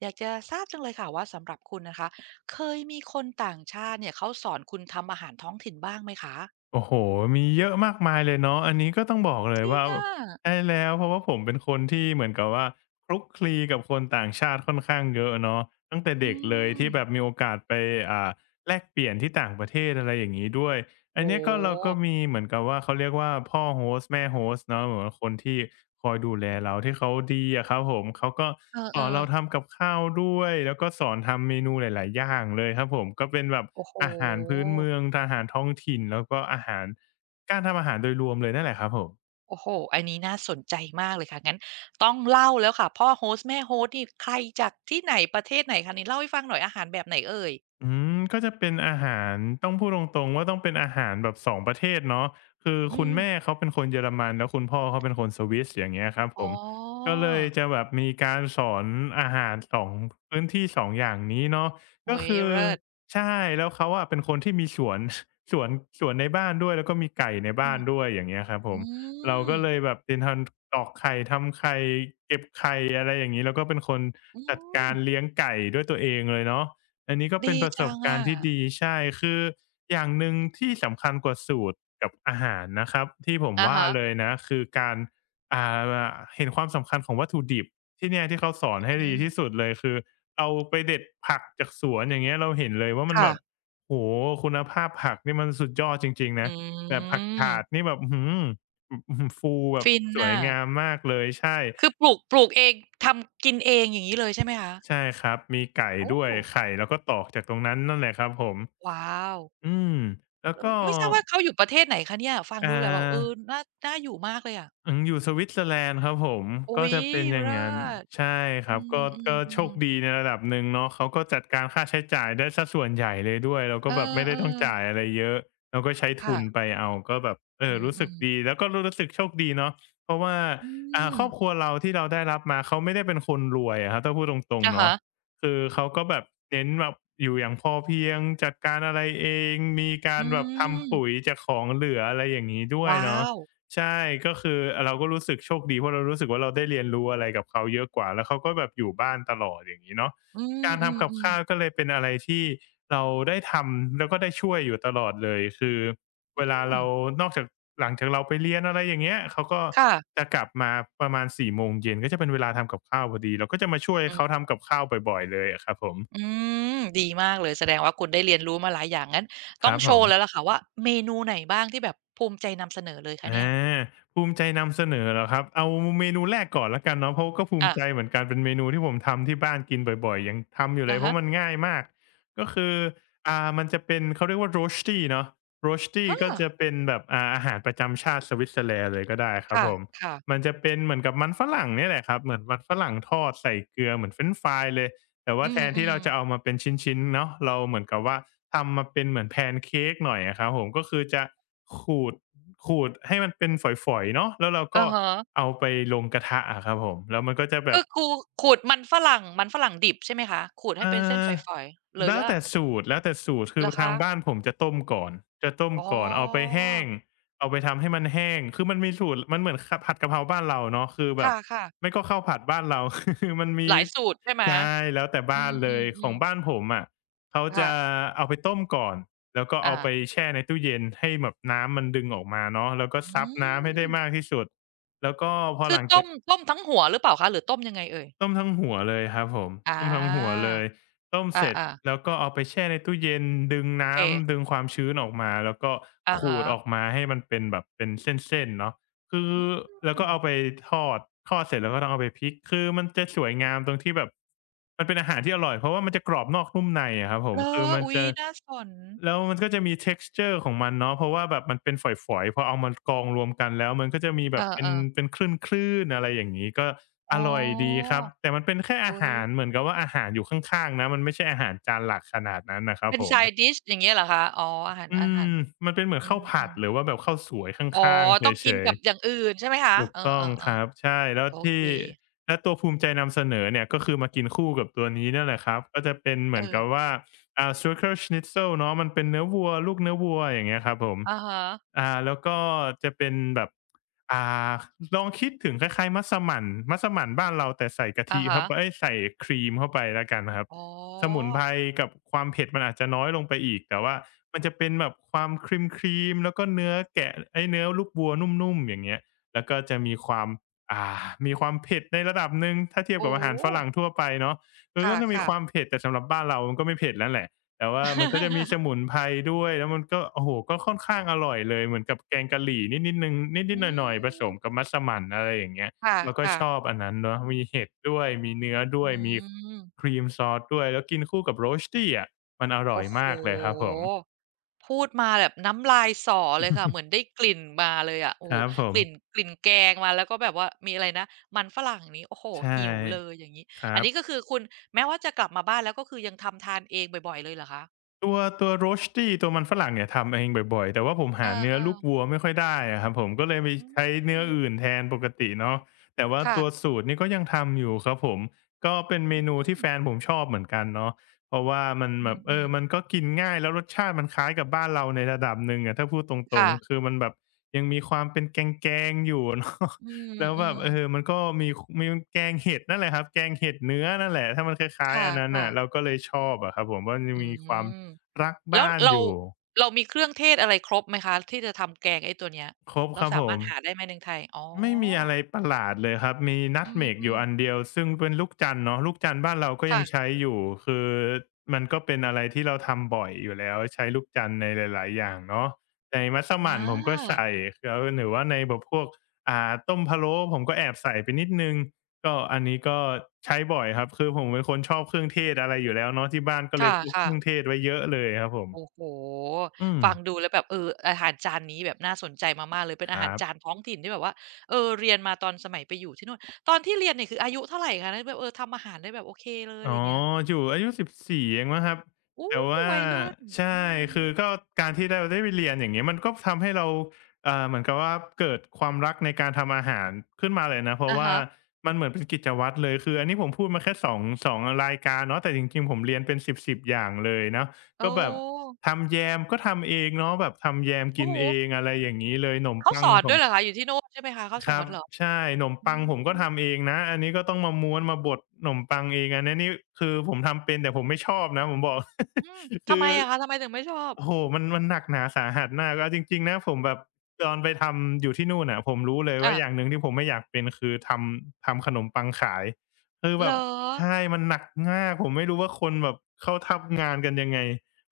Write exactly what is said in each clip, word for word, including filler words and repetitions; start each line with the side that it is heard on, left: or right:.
right: อยากจะทราบจังเลยค่ะว่าสำหรับคุณนะคะเคยมีคนต่างชาติเนี่ยเขาสอนคุณทำอาหารท้องถิ่นบ้างไหมคะ
left: โอ้โฮมีเยอะมากมายเลยเนาะอันนี้ก็ต้องบอกเล
right: จ
left: ย
right: ริง
left: ว่า
right: อะ
left: ใช่แล้วเพราะว่าผมเป็นคนที่เหมือนกับว่าคลุกคลีกับคนต่างชาติค่อนข้างเยอะเนาะตั้งแต่
right: อื
left: เด็กเลย
right: ม
left: ที่แบบมีโอกาสไปอ่าแลกเปลี่ยนที่ต่างประเทศอะไรอย่างงี้ด้วย อัน
right: โอ้
left: เนี้ยก็เราก็
right: โฮ
left: มีเหมือนกับว่าเขาเรียกว่าพ่อโ o s t แม่ h o s เนาะเหมือน่คนที่คอยดูแลเราที่เขาดีอะครับผมเขาก็
right: เอ
left: สอน
right: อ
left: เรา
right: ๆ
left: ทำกับข้าวด้วยแล้วก็สอนทำเมนูหลายๆอย่างเลยครับผมก็เป็นแบบ
right: โอ้โฮ
left: อาหารพื้นเมืองอาหารท้องถิ่นแล้วก็อาหารการทำอาหารโดยรวมเลยนั่นแหละครับผม
right: โอ้โฮอันนี้น่าสนใจมากเลยค่ะงั้นต้องเล่าแล้วค่ะพ่อโฮสต์แม่โฮสต์นี่ใครจากที่ไหนประเทศไหนคะนี่เล่าให้ฟังหน่อยอาหารแบบไหนเอ่ย
left: อืมก็จะเป็นอาหารต้องพูดตรงๆว่าต้องเป็นอาหารแบบสองประเทศเนาะคือ
right: อื
left: คุณแม่
right: ม
left: เขาเป็นคนเยอรมันแล้วคุณพ่อเขาเป็นคนสวิสอย่างเงี้ยครับ
right: อ๋
left: ผม
right: อ
left: ก็เลยจะแบบมีการสอนอาหารสองพื้นที่สององอย่างนี้เนาะ
right: โอ้โฮ
left: ก็คือ
right: เลิศ
left: ใช่แล้วเขาอะเป็นคนที่มีสวน สวนสวนในบ้านด้วยแล้วก็มีไก่ใน
right: อื
left: บ้า
right: ม
left: นด้วยอย่างเงี้ยครับผ
right: อื
left: มเรา
right: ม
left: ก็เลยแบบเป็นทันตอกไข่ทำไข่เก็บไข่อะไรอย่างงี้แล้วก็เป็นคน
right: อื
left: จัด
right: ม
left: การเลี้ยงไก่ด้วยตัวเองเลยเนาะ อันนี้ก็เป็
right: ดี
left: นประส
right: จั
left: บ
right: ง
left: การ
right: อะ
left: ณ์ที่ดีใช่ คืออย่างหนึ่งที่สำคัญกว่าสูตรกับอาหารนะครับที่ผม
right: อะ
left: ว่า
right: ฮะ
left: เลยนะคือการอ่าเห็นความสำคัญของวัตถุดิบที่เนี่ยที่เขาสอนให้
right: อื
left: ดีที่สุด
right: ม
left: เลยคือเอาไปเด็ดผักจากสวนอย่างเงี้ยเราเห็นเลยว่ามัน
right: ค่ะ
left: แบบโอ้โฮคุณภาพผักนี่มันสุดยอดจริงๆ
right: อื
left: นะแบบผักถาด
right: ม
left: นี่แบบอื้อฮืออืออื้อฮือฟูแบบ
right: ฟิน
left: สวย
right: น่ะ
left: งามมากเลยใช่
right: คือปลูกปลูกเองทำกินเองอย่างงี้เลยใช่ไหมคะ
left: ใช่ครับมีไก่
right: โอ้
left: ด้วยไข่เราก็ตอกจากตรงนั้นนั่นแหละครับผม
right: ว้าว
left: อืมแล้ว
right: เออ
left: ก็
right: ไม่ทราบว่าเขาอยู่ประเทศไหนคะเนี่ยฟัง
left: อ่
right: ดูแล้วแบบเออ
left: า
right: น่าน่าอยู่มากเลยอะ
left: อืมอยู่สวิตเซอร์แลนด์ครับผม
right: อุ๊
left: ก็
right: ย
left: จะเป็นอย่าง
right: เลิ
left: นั้น
right: ศ
left: ใช่ค
right: อื
left: รับก็ก็โชค
right: มๆ
left: ดี
right: ๆ
left: ในระดับหนึ่งเนาะเขาก็จัดการค่าใช้จ่ายได้เสียส่วนใหญ่เลยด้วยเรา
right: เอ
left: ก็
right: อ
left: แบบไม่ได้ต้องจ่าย
right: ๆ
left: อะไรเยอะเราก็ใช้ทุนไป
right: ค่ะ
left: เอาก็แบบเออรู้
right: อื
left: สึก
right: ม
left: ดี
right: ๆ
left: แล้วก็รู้สึกโชคดีเนาะเพราะว่า
right: อื
left: อ่า
right: ม
left: ครอบครัวเราที่เราได้รับมาเขาไม่ได้เป็นคนรวยอะครับถ้าพูดตรง
right: อะ
left: ๆเนาะ
right: ฮะ
left: คือเขาก็แบบเน้นแบบอยู่อย่างพอเพียงจัดการอะไรเองมีกา
right: อื
left: รแบบทำปุ๋ย
right: ม
left: จากของเหลืออะไรอย่างงี้ด้วย
right: ว้า
left: เนาะ
right: ว
left: ใช่ก็คือเราก็รู้สึกโชคดีเพราะเรารู้สึกว่าเราได้เรียนรู้อะไรกับเขาเยอะกว่าแล้วเขาก็แบบอยู่บ้านตลอดอย่างงี้เนาะ
right: อื
left: การทำกับ
right: ม
left: ข้าว
right: ๆ
left: ก็เลยเป็นอะไรที่เราได้ทำแล้วก็ได้ช่วยอยู่ตลอดเลยคือ
right: ๆอื
left: เวลา
right: ม
left: เรานอกจากหลังจากเราไปเรียนอะไรอย่างเงี้ยเขาก็
right: ค่ะ
left: จะกลับมาประมาณสี่โมงเย็นก็จะเป็นเวลาทำกับข้าวพอดีเราก็จะมาช่วย
right: อื
left: เขา
right: ม
left: ทำกับข้าวบ่อยๆเลยอะครับผม
right: อืมดีมากเลยแสดงว่าคุณได้เรียนรู้มาหลายอย่างงั้น
left: ค
right: ต้อ
left: รั
right: ง
left: บ
right: โช
left: ผม
right: ว์แล้วล่ะค่ะว่าเมนูไหนบ้างที่แบบภูมิใจนำเสนอเลยคะ
left: อ
right: เนี่ย
left: าภูมิใจนำเสนอเหรอครับเอาเมนูแรกก่อนแล้วกันเนาะเพราะก็ภูมิ
right: อา
left: ใจเหมือนกันเป็นเมนูที่ผมทำที่บ้านกินบ่อยๆยังทำอยู่เล
right: อะ
left: ยเพ
right: ฮะ
left: ราะมันง่ายมากก็คืออ่ามันจะเป็นเขาเรียกว่า Rosti เนาะ Rosti
right: อ
left: ก็
right: า
left: จะเป็นแบบอ่าอาหารประจำชาติสวิตเซอร์แลนด์เลยก็ได้ค
right: ค
left: รับผม
right: ่ะๆ
left: มันจะเป็นเหมือนกับมันฝรั่งเนี่ยแหละครับเหมือนมันฝรั่งทอดใส่เกลือเหมือนเฟรนช์ฟรายเลย แต่
right: อื
left: ว่าแท
right: ม
left: นที่เราจะเอามาเป็นชิ้นๆเนาะเราเหมือนกับว่าทำมาเป็นเหมือนแพนเค้กหน่อยอะครับผมก็คือจะขูดขูดให้มันเป็นฝอยๆเนาะแล้วเรา
right: ๆอะ
left: ก็
right: ฮะ
left: เอาไปลงกระทะอะครับผมแล้วมันก็จะแบ
right: คื
left: บ
right: อคูขูดมันฝรั่งมันฝรั่งดิบใช่ไหมคะขูดให้
left: อ่
right: เป็นเส้นฝ
left: า
right: อยๆเลยห
left: แล้
right: รื
left: ว
right: อว่า
left: แต่สูตรแล้วแต่สูตรคื
right: เหร
left: อ
right: อ
left: ทา
right: คะ
left: งบ้านผมจะต้มก่อน จะต้ม
right: อ๋อ
left: ก่อนเอาไปแห้ง เอาไปทำให้มันแห้ง คือมันมีสูตรมันเหมือนขผัดกะเพราบ้านเราเนาะคือแบบ
right: ค่ะ
left: ไม่ก็ข้าวผัดบ้านเรา คือมัน
right: ๆ
left: มี
right: หลายสูตรใช่ไหม
left: ใช่แล้วแต่
right: อื
left: บ้านเลย ขอ
right: ม
left: ง
right: ๆๆ
left: บ้านผมอะเขา
right: ค่ะ
left: จะเอาไปต้มก่อน แล้วก็
right: อา
left: เอาไปแช่ในตู้เย็นให้แบบน้ำมันดึงออกมาเนาะแล้วก็
right: อ
left: ซับน้ำให้ได้
right: ืม
left: มากที่สุดแล้วก็พอ
right: คื
left: ห
right: อ
left: ลัง
right: ต้
left: จาก
right: มต้มทั้งหัวหรือเปล่าคะหรือต้มยังไงเอ่ย
left: ต้มทั้งหัวเลยครับผม
right: อา
left: ต้มทั้งหัวเลยต้ม
right: อ
left: เสร็จ
right: าๆโ
left: แล้วก็เอาไปแช่ในตู้เย็นดึง
right: อเค
left: น้ำดึงความชื้นออกมาแล้วก็
right: อะ
left: ขู
right: ฮะ
left: ดออกมาให้มันเป็นแบบเป็นเส้นๆเนาะ คือ
right: อื
left: แล้วก็
right: ม
left: เอาไปทอดทอดเสร็จแล้วก็ต้องเอาไปพริกคือมันจะสวยงามตรงที่แบบมันเป็นอาหารที่อร่อยเพราะว่ามันจะกรอบนอกนุ่มในอะครับผ
right: เห
left: ม
right: รอ
left: คือมัน
right: อุ๊ย
left: จะ
right: น่าสน
left: แล้วมันก็จะมี texture ของมันเนาะเพราะว่าแบบมันเป็นฝอยๆพอเอามากองรวมกันแล้วมันก็จะมีแบ
right: เอ
left: บเป็น
right: อๆ
left: เป็นคลื่นๆอะไรอย่างงี้ก็อ
right: อ๋
left: ร่อยดีค
right: อ
left: รับแต่มันเป็นแค่อา
right: อุ๊ย
left: หารเหมือนกับว่าอาหารอยู่ข้างๆนะมันไม่ใช่อาหารจานหลักขนาดนั้นน่ะครับ
right: เป็น
left: ผม
right: side dish อย่างเงี้ยเหรอคะอ๋ออาหาร
left: อื
right: อา
left: ม
right: หาร
left: มันเป็นเหมือน
right: อื
left: ข้าวผัด
right: มๆ
left: หรือว่าแบบข้าวสวยข
right: อ๋อ
left: ้างๆเ
right: ต้อง
left: ฉ
right: กิน
left: ย
right: กับอ
left: ๆ
right: ย่างอื่นใช่ไหมคะ
left: ถูก
right: เออ
left: ต้องครับ
right: ๆ
left: ใช่แล้
right: ๆ
left: ว
right: โอเค
left: ที่และตัวภูมิใจนำเสนอเนี่ยก็คือมากินคู่กับตัวนี้เนี่ยแหละครับก็จะเป็นเห
right: เอ
left: มือน
right: อ
left: กับว่าอ่า Schweizer Schnitzel เนาะมันเป็นเนื้อวัวลูกเนื้อวัวอย่างเงี้ยครับผม
right: อะฮะ
left: อ่าแล้วก็จะเป็นแบบอ่าลองคิดถึงคล้ายๆมัสมั่นมัสมั่นบ้านเราแต่ใส่กะ
right: อะ
left: ทิ
right: ฮะ
left: เข้าไปเอ๊ยใส่ครีมเข้าไปแล้วกันครับ
right: อ๋อ
left: สมุนไพรกับความเผ็ดมันอาจจะน้อยลงไปอีกแต่ว่ามันจะเป็นแบบความครีมๆแล้วก็เนื้อแกะเอ๊ยเนื้อลูกวัวนุ่มๆอย่างเงี้ย แล้วก็จะมีความอ่ามีความเผ็ดในระดับหนึ่งถ้าเทียบกั
right: โอ้
left: บอาหาร
right: โฮ
left: ฝรั่งทั่วไปเนาะมั
right: ค
left: นก็จะมี
right: ่ะ
left: ควา
right: ๆ
left: มเผ็ดแต่สำหรับบ้านเรามันก็ไม่เผ็ดแล้วแหละแต่ว่ามันก็จะมีส มุนไพรด้วยแล้วมันก็โอ้โฮก็ค่อนข้างอร่อยเลยเหมือนกับแกงกะหรี่นิดๆหนึ่งนิ
right: อื
left: ดๆหน่อยๆผส
right: ม
left: มกับมัสมั่นอะไรอย่างเงี้ย
right: ค
left: เราก็
right: ่ะ
left: ช
right: ๆ
left: อบอันนั้นเนาะมีเห็ดด้วยมีเนื้อด้
right: อื
left: วยมี
right: ม
left: ครีมซอสด้วยแล้วกินคู่กับ Roastie อะมันอร่อ
right: โอ้
left: ย
right: โฮ
left: มากเลยครับผม
right: พูดมาแบบน้ำลายส่อเลยค่ะเหมือนได้กลิ่นมาเลยอะโอ้
left: ค
right: โฮ
left: รับผ
right: ก
left: ม
right: ลิ่นกลิ่นแกงมาแล้วก็แบบว่ามีอะไรนะมันฝรั่งนี้โอ้โฮ
left: ใช่
right: หิวเลยอย่างงี้
left: ครั
right: อันนี้ก็
left: บ
right: คือคุณแม้ว่าจะกลับมาบ้านแล้วก็คือยังทำทานเองบ่อยๆเลยเหรอคะ
left: ตัวตัว Roasty ตัวมันฝรั่งเนี่ยทำเองบ่อยๆแต่ว่าผม
right: เอ
left: หาเนื้อ
right: อ
left: ลูกวัว
right: ๆ
left: ไม่ค่อยได้อะครับผมก็เลยไป
right: อื
left: ใช้เนื้ออื่
right: ม
left: นแทนปกติเนาะแต่ว่า
right: ค่ะ
left: ตัวสูตรนี่ก็ยังทำอยู่ครับผมก็เป็นเม
right: อื
left: นูที่
right: ม
left: แฟนผมชอบเหมือนกันเนาะเพราะว่ามัน
right: อื
left: แบบเอ
right: ม
left: อมัน
right: ๆ
left: ก็กินง่ายแล้วรสชาติมันคล้ายกับบ้านเราในระดับหนึ่งอะถ้าพูดตรง
right: ค่ะ
left: ๆคือมันแบบยังมีความเป็นแกงๆอยู่เนาะ
right: อื
left: แล้วแบบ
right: ม
left: เออ
right: ๆ
left: มันก็มีคมีแกงเห็ดนั่นแหละครับแกงเห็ดเนื้อนั่นแหละถ้ามันค
right: ค
left: ล้ายๆอันนั้น
right: ่ะ
left: น่ะ
right: ๆ
left: เราก็เลยชอบอะครับผมว่ามันจะ
right: อื
left: มีความ
right: ม
left: รัก
right: แล้ว
left: บ้าน
right: เรา
left: อยู่
right: เรามีเครื่องเทศอะไรครบไหมคะที่จะทำแกงไอ้ตัวเนี้ย
left: ครบค
right: เรา
left: รับ
right: สา
left: ผ
right: มาร
left: ม
right: ถหาได้ไหมในไทยอ๋อ
left: ไม่มีอะไรประหลาดเลยครับมี
right: อื
left: Nutmeg อ
right: ม
left: ยู่อันเดียวซึ่งเป็นลูกจันทร์เนาะลูกจันทร์บ้านเราก็
right: ๆ
left: ยั
right: ค่ะ
left: งใช้อยู่คือมันก็เป็นอะไรที่เราทำบ่อยอยู่แล้วใช้ลูกจันทร์ในหลายๆอย่างเนาะในมัส
right: อ
left: มั่นผมก็
right: า
left: ใส่แล้วหรือว่าในแบบพวกอ่าต้มพะโล้ผมก็แอบใส่ไปนิดหนึ่งก็อันนี้ก็ใช้บ่อยครับคือผมเป็นคนชอบเครื่องเทศอะไรอยู่แล้วเนาะที่บ้านก็
right: ค
left: เลยพกเค
right: ่ะ
left: รื่องเท
right: ๆ
left: ศไว้เยอะเลยครับผม
right: โอ้โฮ
left: อืม
right: ฟังดูแล้วแบบเอออาหารจานนี้แบบน่าสนใจมากๆเลย เป็น
left: ค
right: อาหา
left: รั
right: รจาน
left: บ
right: ท้องถิ่นที่แบบว่าเออเรียนมาตอนสมัยไปอยู่ที่นู่นตอนที่เรียนเนี่ยคืออายุเท่าไรคะแล้วแบบเออทำอาหารได้แบบโอเคเลย
left: อ๋
right: อะ
left: อ
right: ไรอย่างเงี้ย
left: อยู่อายุสิบสี่เองมั้งครับ
right: โอ้
left: แต่ว่า
right: วัยรุ่น
left: ใช่
right: อืม
left: คือก็การที่เราได้ไปเรียนอย่างเงี้ยมันก็ทำให้เราเอ่อเหมือนกับว่าเกิดความรักในการทำอาหารขึ้นมาเลยนะเพราะ
right: อะ
left: ว่า
right: ฮะ
left: มันเหมือนเป็นกิจวัตรเลยคืออันนี้ผมพูดมาแค่ สอง- งสองรายการเนาะแต่จริงๆผมเรียนเป็นสิบๆอย่างเลยเนาะ
right: อ๋อ
left: ก็แบบทำแยมก็ทำเองเนาะแบบทำแยมกิ
right: โอ้
left: นเอ
right: โฮ
left: งอะไรอย่างงี้เลยขนม
right: เขา
left: ปั
right: ส
left: ง
right: อน
left: ผ
right: ด้ว
left: ม
right: ยเหรอคะอยู่ที่นู่นใช่ไหมคะเขาส
left: ค
right: อ
left: รั
right: น
left: บ
right: เหรอ
left: ใช่ขนม
right: อื
left: ปัง
right: ม
left: ผมก็ทำเองนะอันนี้ก็ต้องมาม้วนมาบดขนมปังเองอันนั้นนี่คือผมทำเป็นแต่ผมไม่ชอบนะผมบอก
right: อืม ทำ
left: คื
right: ไม
left: อ
right: อะคะทำไมถึงไม่ชอบ
left: โอ้โฮมันมันหนักหนาสาหัสมากเอาจริงๆนะผมแบบตอนไปทำอยู่ที่นู่นน่ะผมรู้เลยว่าอ
right: อา
left: ย่างหนึ่งที่ผมไม่อยากเป็นคือทำทำขนมปังขายคือ
right: เห
left: แบ
right: ร
left: บ
right: อ
left: ใช่มันหนักมากผมไม่รู้ว่าคนแบบเขาทำงานกันยังไง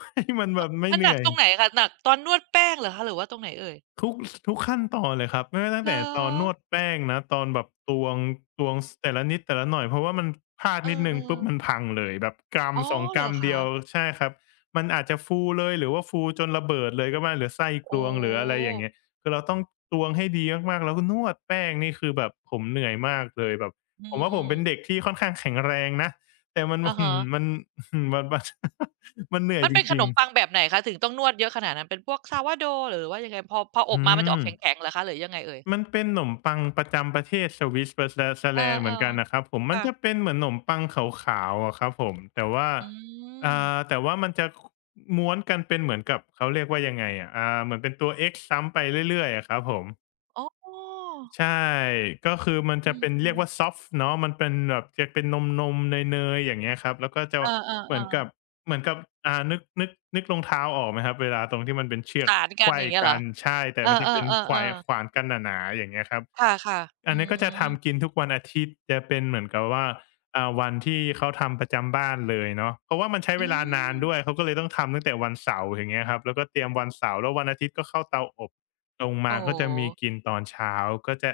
left: ให้มันแบบไม่
right: มัน
left: เห
right: หนั
left: นื่
right: ก
left: อย
right: ตรงไหนคะหนักตอนนวดแป้งเหรอคะหรือว่าตรงไหนเอ่ย
left: ทุกทุกขั้นตอนเลยครับไม่ว่าตั้ง
right: เหร
left: แต่
right: อ
left: ตอนนวดแป้งนะตอนแบบตวงตวงสแต่ละนิดแต่ละหน่อยเพราะว่ามันพลาด
right: เออ
left: นิดหนึ่งปุ๊บมัน
right: ๆ
left: พังเลยแบบกรัม
right: อ๋อ
left: สองก
right: เหร
left: รั
right: อ
left: มเดี
right: คะ
left: ยวใช่ครับมันอาจจะฟูเลยหรือว่าฟูจนระเบิดเลยก็ได้หรือไส้ก
right: โอ
left: รวงหรืออะไร
right: ้
left: อย่างเงี้ยคือเราต้องตวงให้ดีมากๆแล้วก็นวดแป้งนี่คือแบบผมเหนื่อยมากเลยแบบ
right: อื
left: ผมว่าผม
right: ม
left: เป็นเด็
right: ๆ
left: กที่ค่อนข้างแข็งแรงนะแต่มัน
right: อะ
left: อื้อฮือ
right: ฮะ
left: มัน อื้อฮือมันมัน มันเหนื่อย
right: มัน
left: จ
right: เป็นข
left: ริ
right: น
left: ง
right: มปังแบบไหนคะถึงต้องนวดเยอะขนาดนั้นเป็นพวก sourdough หรือว่ายังไงพอพออ
left: ๆ
right: บ
left: อื
right: มามันจะออ
left: ม
right: กแข็งๆเหรอคะหรือยังไงเอ่ย
left: มันเป็นหนมปังประจำประเทศสวิสเบอร์ส
right: เอ
left: แล
right: อ
left: นด์เหมือนกันนะครับผม
right: ๆ
left: มันจะ
right: ค่ะ
left: เป็นเหมือนขนมปังขาวๆอะครับผมแต่ว่า
right: อื
left: อ่
right: ม
left: าแต่ว่ามันจะม้วนกันเป็นเหมือนกับเขาเรียกว่ายังไงอะอ่าเหมือนเป็นตัว X ซ้ำไปเรื่อยๆอะครับผม
right: อ๋อ
left: ใช่ก็คือมัน
right: อื
left: จะเป็นเรีย
right: ม
left: กว่า
right: ๆ
left: ซอฟต์เนาะมันเป็นแบบจะเป็นนมๆเนยๆอย่างเงี้ยครับแล้วก็จะ
right: เอ
left: เหมือน
right: อ
left: กั
right: ๆ
left: บ
right: ๆ
left: เหมือนกับอ่านึกนึกนึกรองเท้าออกไหมครับเวลาตรงที่มันเป็นเชือก
right: สาน
left: ไข
right: กัน
left: ว้
right: อย่างเงี้ยเหร
left: กั
right: อ
left: นใช่แต่
right: เอ
left: มันจะเป็น
right: อ
left: ขวาย
right: ๆๆๆ
left: ขวานกันหนาๆอย่างเงี้ยครับ
right: ค่ะๆ
left: อั
right: อื
left: นนี้ก็จะ
right: ม
left: ทำกินทุกวันอาทิตย์จะเป็นเหมือนกับว่าอ่าวันที่เขาทำประจำบ้านเลยเนาะเพราะว่ามันใช้เว
right: อื
left: ลานาน
right: ม
left: ด้วยเขาก็เลยต้องทำตั้งแต่วันเสาร์อย่างเงี้ยครับแล้วก็เตรียมวันเสาร์แล้ววันอาทิตย์ก็เข้าเตาอบลง
right: โอ้
left: มา
right: โฮ
left: ก็จะมีกินตอนเช้าก็จะ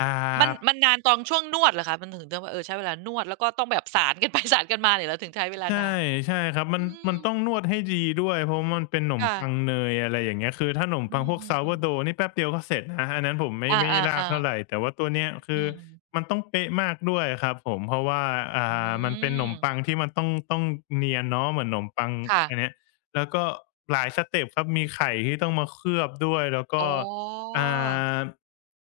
left: อ่
right: มัน
left: า
right: มันนานตอนช่วงนวดเหรอคะมันถึงจะแบบเออใช้เวลานวดแล้วก็ต้องแบบสานกันไป สานกันมาเนี่ยเหรอถึงใช้เวลานา
left: ใช่
right: น
left: ใช่ครับมั
right: อื
left: นมัน
right: ม
left: ต้องนวดให้ดีด้วยเพราะมันเป็นหนมปัง
right: ค่ะ
left: เนยอะไรอย่างเงี้ยคือถ้าหนม
right: อื
left: ปัง
right: ม
left: พวก
right: อืมอม
left: Sourdough นี่แป๊บเดียวก็เสร็จนะอันนั้นผมไม่
right: อา
left: ไม่ลากเท่า
right: ๆ
left: ไร
right: ๆ
left: แต่ว่าตัวเนี้ย
right: อื
left: คือ
right: ม
left: มันต้องเป๊ะมากด้วยครับผมเพราะว่าอ่
right: อื
left: ามันเป็นหน
right: ม
left: มปังที่มันต้องต้องเนียนเนาะเหมือนหนมปัง
right: ค่ะ
left: อันเนี้ยแล้วก็หลายสเต็ปครับมีไข่ที่ต้องมาเคลือบด้วยแล้วก็
right: อ๋อ
left: อ่า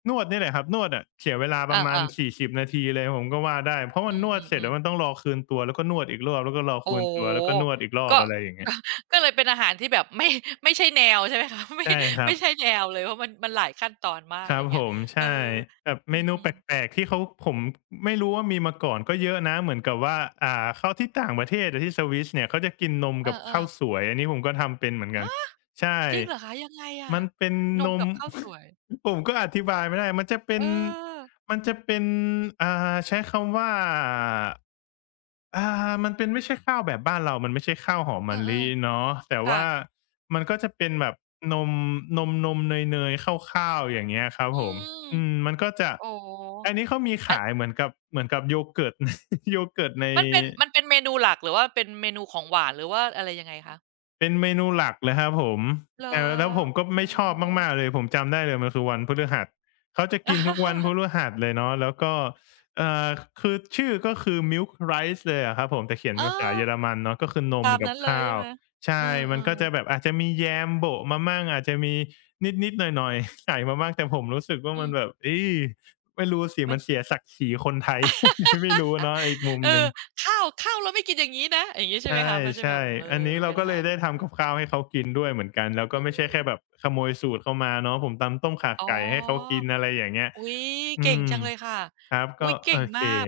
left: นวดนี่แหละครับนวดอะเสียเวลา
right: อ
left: ประมาณ
right: าๆ
left: สี่สิบนาทีเลยผมก็ว่าได้เพราะ
right: อื
left: มันนวด
right: ม
left: เสร็จแล้
right: ๆ
left: วมันต้อ
right: ๆ
left: งรอคืนตัวแล้วก็นวดอีกรอบแล้วก็รอ
right: โอ้
left: คืน
right: โ
left: ตัวแล้วก็นว
right: ฮ
left: ดอีกรอบ
right: ก็
left: อะไรอย่างเงี้ ย
right: ก็ก็เลยเป็นอาหารที่แบบไม่ ไม่ใช่แนวใช่ไหมคะ ไม่
left: ใช่ครับ
right: ไม่ใช่แนวเลยเพราะมันมันหลายขั้นตอนมาก
left: ค
right: อะไร
left: รั
right: อ
left: บ
right: ย่าง
left: ผ
right: เงี้ย
left: ม
right: เอ
left: ใช่
right: อ
left: แบบเม
right: อื
left: นูแป
right: มๆ
left: ลกๆที่เขาผมไม่รู้ว่ามีมาก่อนก็เยอะนะเหมือนกับว่าอ่าข้าวที่ต่างประเทศอะที่สวิสเนี่ยเขาจะกินนม
right: เอ
left: กับ
right: อ
left: ข้าวส
right: ๆ
left: วยอันนี้ผมก็ทำเป็นเหมือนกัน
right: ฮะ
left: ใช่
right: จริงเหรอคะยังไงอะ
left: มันเป็น
right: น
left: น
right: ม
left: ม
right: กับข้าวสวย
left: ผมก็อธิบายไม่ได้มันจะเป็
right: เออ
left: นมันจะเป็นอ่าใช้คำว่า อามันเป็นไม่ใช่ข้าวแบบบ้านเรา มันไม่ใช่ข้าวหอม
right: เอ
left: มะ
right: อ
left: ลิเนาะแต่
right: ๆค่ะ
left: ว่ามันก็จะเป็นแบบนมนมนมเนยๆข้าวๆอย่างเงี้ยครับ
right: อื
left: ผม
right: ม
left: อืมมันก็จะ
right: โอ้โฮ
left: อันนี้เขามี
right: อัน
left: ขายเหมือนกับเหมือนกับโยเกิร์ต โยเกิร์ตใน
right: มันเป็นมันเป็นเมนูหลักหรือว่าเป็นเมนูของหวานหรือว่าอะไรยังไงคะ
left: เป็นเมนูหลักเลยครับผม
right: เหรอ
left: แต่แล้วผมก็ไม่
right: โอ้
left: ชอ
right: โฮ
left: บมากๆเลยผมจำได้เลยมันคือวันพฤหัสเขาจะกินทุกวันพฤหัสเลยเนาะแล้วก็เอ่อคือชื่อก็คือ milk rice เลยอะครับผมแต่เขียน
right: เอ
left: ภาษา
right: อ
left: เยอรมันเนาะก็คือนม
right: ตาม
left: กับ
right: นั้นเลย
left: ข้า
right: ใช่
left: ว
right: ไหมเอ
left: ใช่
right: อ
left: มันก็จะ
right: ๆ
left: แบบอาจจะมีแยมโบะมามั่งอาจจะมีนิดๆหน่อยๆใส่มาบ้างแต่ผมรู้สึกว่า
right: อื
left: มันแบ
right: ม
left: บอีไม่รู้สิ
right: มัน
left: มันเสียศักดิ์ศรีคนไทย ไม่รู้เนาะอีกมุม
right: เอ
left: หนึ่
right: อ
left: ง
right: ข้าวข้าวเราไม่กินอย่างงี้นะอย่างงี้ใช่ไหม
left: ใช่
right: คะมันจะแบ
left: ใช่
right: บเออ
left: อันนี้เรา
right: ไม่
left: ก็เล
right: ทา
left: ย
right: น
left: ได้ทำกับข้าวให้เขากินด้วยเหมือนกัน แล้วก็
right: อื
left: ไม่ใช่
right: ม
left: แค่แบบขโมยสูตรเข้ามาเนาะผมตำต้มข่า
right: อ๋
left: ไก่ให้เขา
right: อ
left: กินอะไรอย่างเงี้ย
right: อุ๊ย
left: อื
right: เก่ง
left: ม
right: จังเลยค่ะ
left: ครับก็
right: อุ๊ย
left: โอ
right: เก่ง
left: เค
right: มาก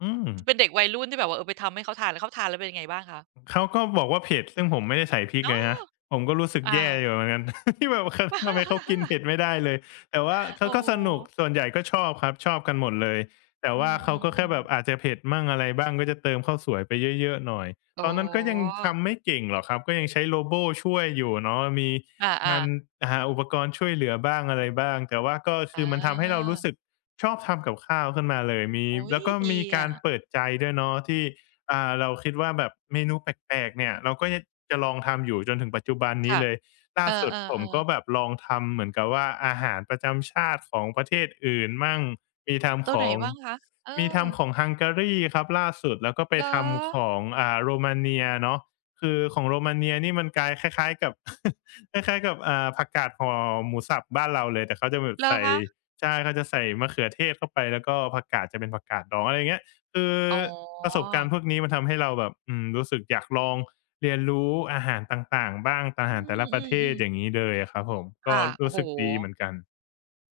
left: อืม
right: เป็นเด็กวัยรุ่นที่แบบว่าเออไปทำให้เขาทานแล้วเขาทานแล้วเป็นยังไงบ้างคะ
left: เขาก็บอกว่าเผ็ดซึ่งผมไม่ได้ใส่พริก
right: อ๋
left: เลยนะ
right: อ
left: ผมก็รู้สึก
right: อ้า
left: แย่
right: ว
left: อยู่เหมือนกัน ที่แบบ ทำไมเขากินเผ็ ดไม่ได้เลยแต่ว่าเขา
right: โอ้
left: ก็
right: โฮ
left: สนุกส่วนใหญ่ก็ชอบครับชอบกันหมดเลยแต่
right: อื
left: ว่าเขาก็แค่แบ
right: ม
left: บอา
right: ๆๆ
left: จจะเผ็ดมั่งอะไรบ้างก็จะเติมข้าวสวยไปเยอะๆหน่อย
right: อ๋
left: ตอ
right: อ
left: นนั้นก็ยังทำไม่เก่งหรอกครับก็ยังใช้ Robo ช่วยอยู่เนาะมี
right: อา
left: งาน
right: ๆ
left: หาอุปกรณ์ช่วยเหลือบ้างอะไรบ้างแต่ว่าก็คือ
right: อา
left: มันทำให้เรารู้สึกชอบทำกับข้าวขึ้นมาเลยมี
right: อุ๊ย
left: แล้วก็
right: ดี
left: มีกา
right: อะ
left: รเปิดใจด้วยเนาะที่ อ่าเราคิดว่าแบบเมนูแปลกๆเนี่ยเราก็ยังจะลองทำอยู่จนถึงปัจจุบันนี้
right: ค่ะ
left: เลยล่า
right: เออ
left: สุด
right: เออ
left: ผ
right: เอ
left: ม
right: อ
left: ก็แบบลองทำเหมือนกับว่าอาหารประจำชาติของประเทศอื่นมั่งมีทำ
right: ตั
left: ข
right: วไหน
left: อง
right: บ้างคะเอ
left: มี
right: อ
left: ทำของฮังการีครับล่าสุดแล้วก็ไป
right: เหรอ
left: ทำของอ่าโรมาเนียเนาะคือของโรมาเนียนี่มันกลายคล้ายๆกับ คล้ายๆกับอ่าผักกาดห่อหมูสับบ้านเราเลยแต่เขาจะแบบ
right: เหรอ
left: ใส่
right: คะ
left: ใช่เขาจะใส่มะเขือเทศเข้าไปแล้วก็ผักกาดจะเป็นผักกาดดองอะไรอย่างเงี้ยคือ
right: อ๋
left: ประส
right: อ
left: บการณ์พวกนี้มันทำให้เราแบบอืมรู้สึกอยากลองเรียนรู้อาหารต่างๆบ้างอา
right: อื
left: หารแต่ละประเทศ
right: ม
left: อย่าง
right: ๆ
left: งี้เลยอะครับผม
right: ๆ
left: ก็
right: ค่ะโอ้
left: รู้
right: โฮ
left: สึกดีเหมือนกัน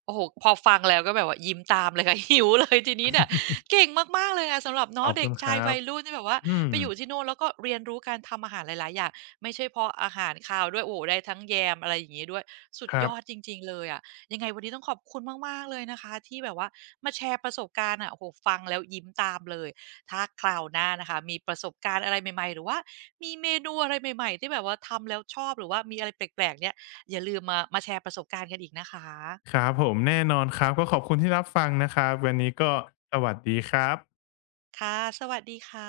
right: โอ้โฮพอฟังแล้วก็แบบว่ายิ้มตามเลยค่ะ หิวเลยทีนี้เนี่ยเก่งมากๆเลยอะสำหรับ
left: ข
right: เนาะ
left: อบ
right: เด็
left: คุ
right: ก
left: ณค
right: ชาย
left: รั
right: วั
left: บ
right: ยรุ่นที่แบบว่า
left: อืม
right: ไปอยู่ที่นู่นแล้วก็เรียนรู้การทำอาหารหลายๆอย่างไม่ใช่เพราะอาหารคาวด้วยโอ้โฮได้ทั้งแยมอะไรอย่างงี้ด้วยสุด
left: ค
right: ย
left: รับ
right: อดจริงๆเลยอะยังไงวันนี้ต้องขอบคุณมากๆเลยนะคะที่แบบว่ามาแชร์ประสบการณ์อะโอ้โฮฟังแล้วยิ้มตามเลยถ้าคราวหน้านะคะมีประสบการณ์อะไรใหม่ๆหรือว่ามีเมนูอะไรใหม่ๆที่แบบว่าทำแล้วชอบหรือว่ามีอะไรแปลกๆเนี่ยอย่าลืมมามาแชร์ประสบการณ์กันอีกนะค
left: ค
right: ะ
left: รับผมแน่นอนครับก็ขอบคุณที่รับฟังนะครับวันนี้ก็สวัสดีครับ
right: ค่ะ สวัสดีค่ะ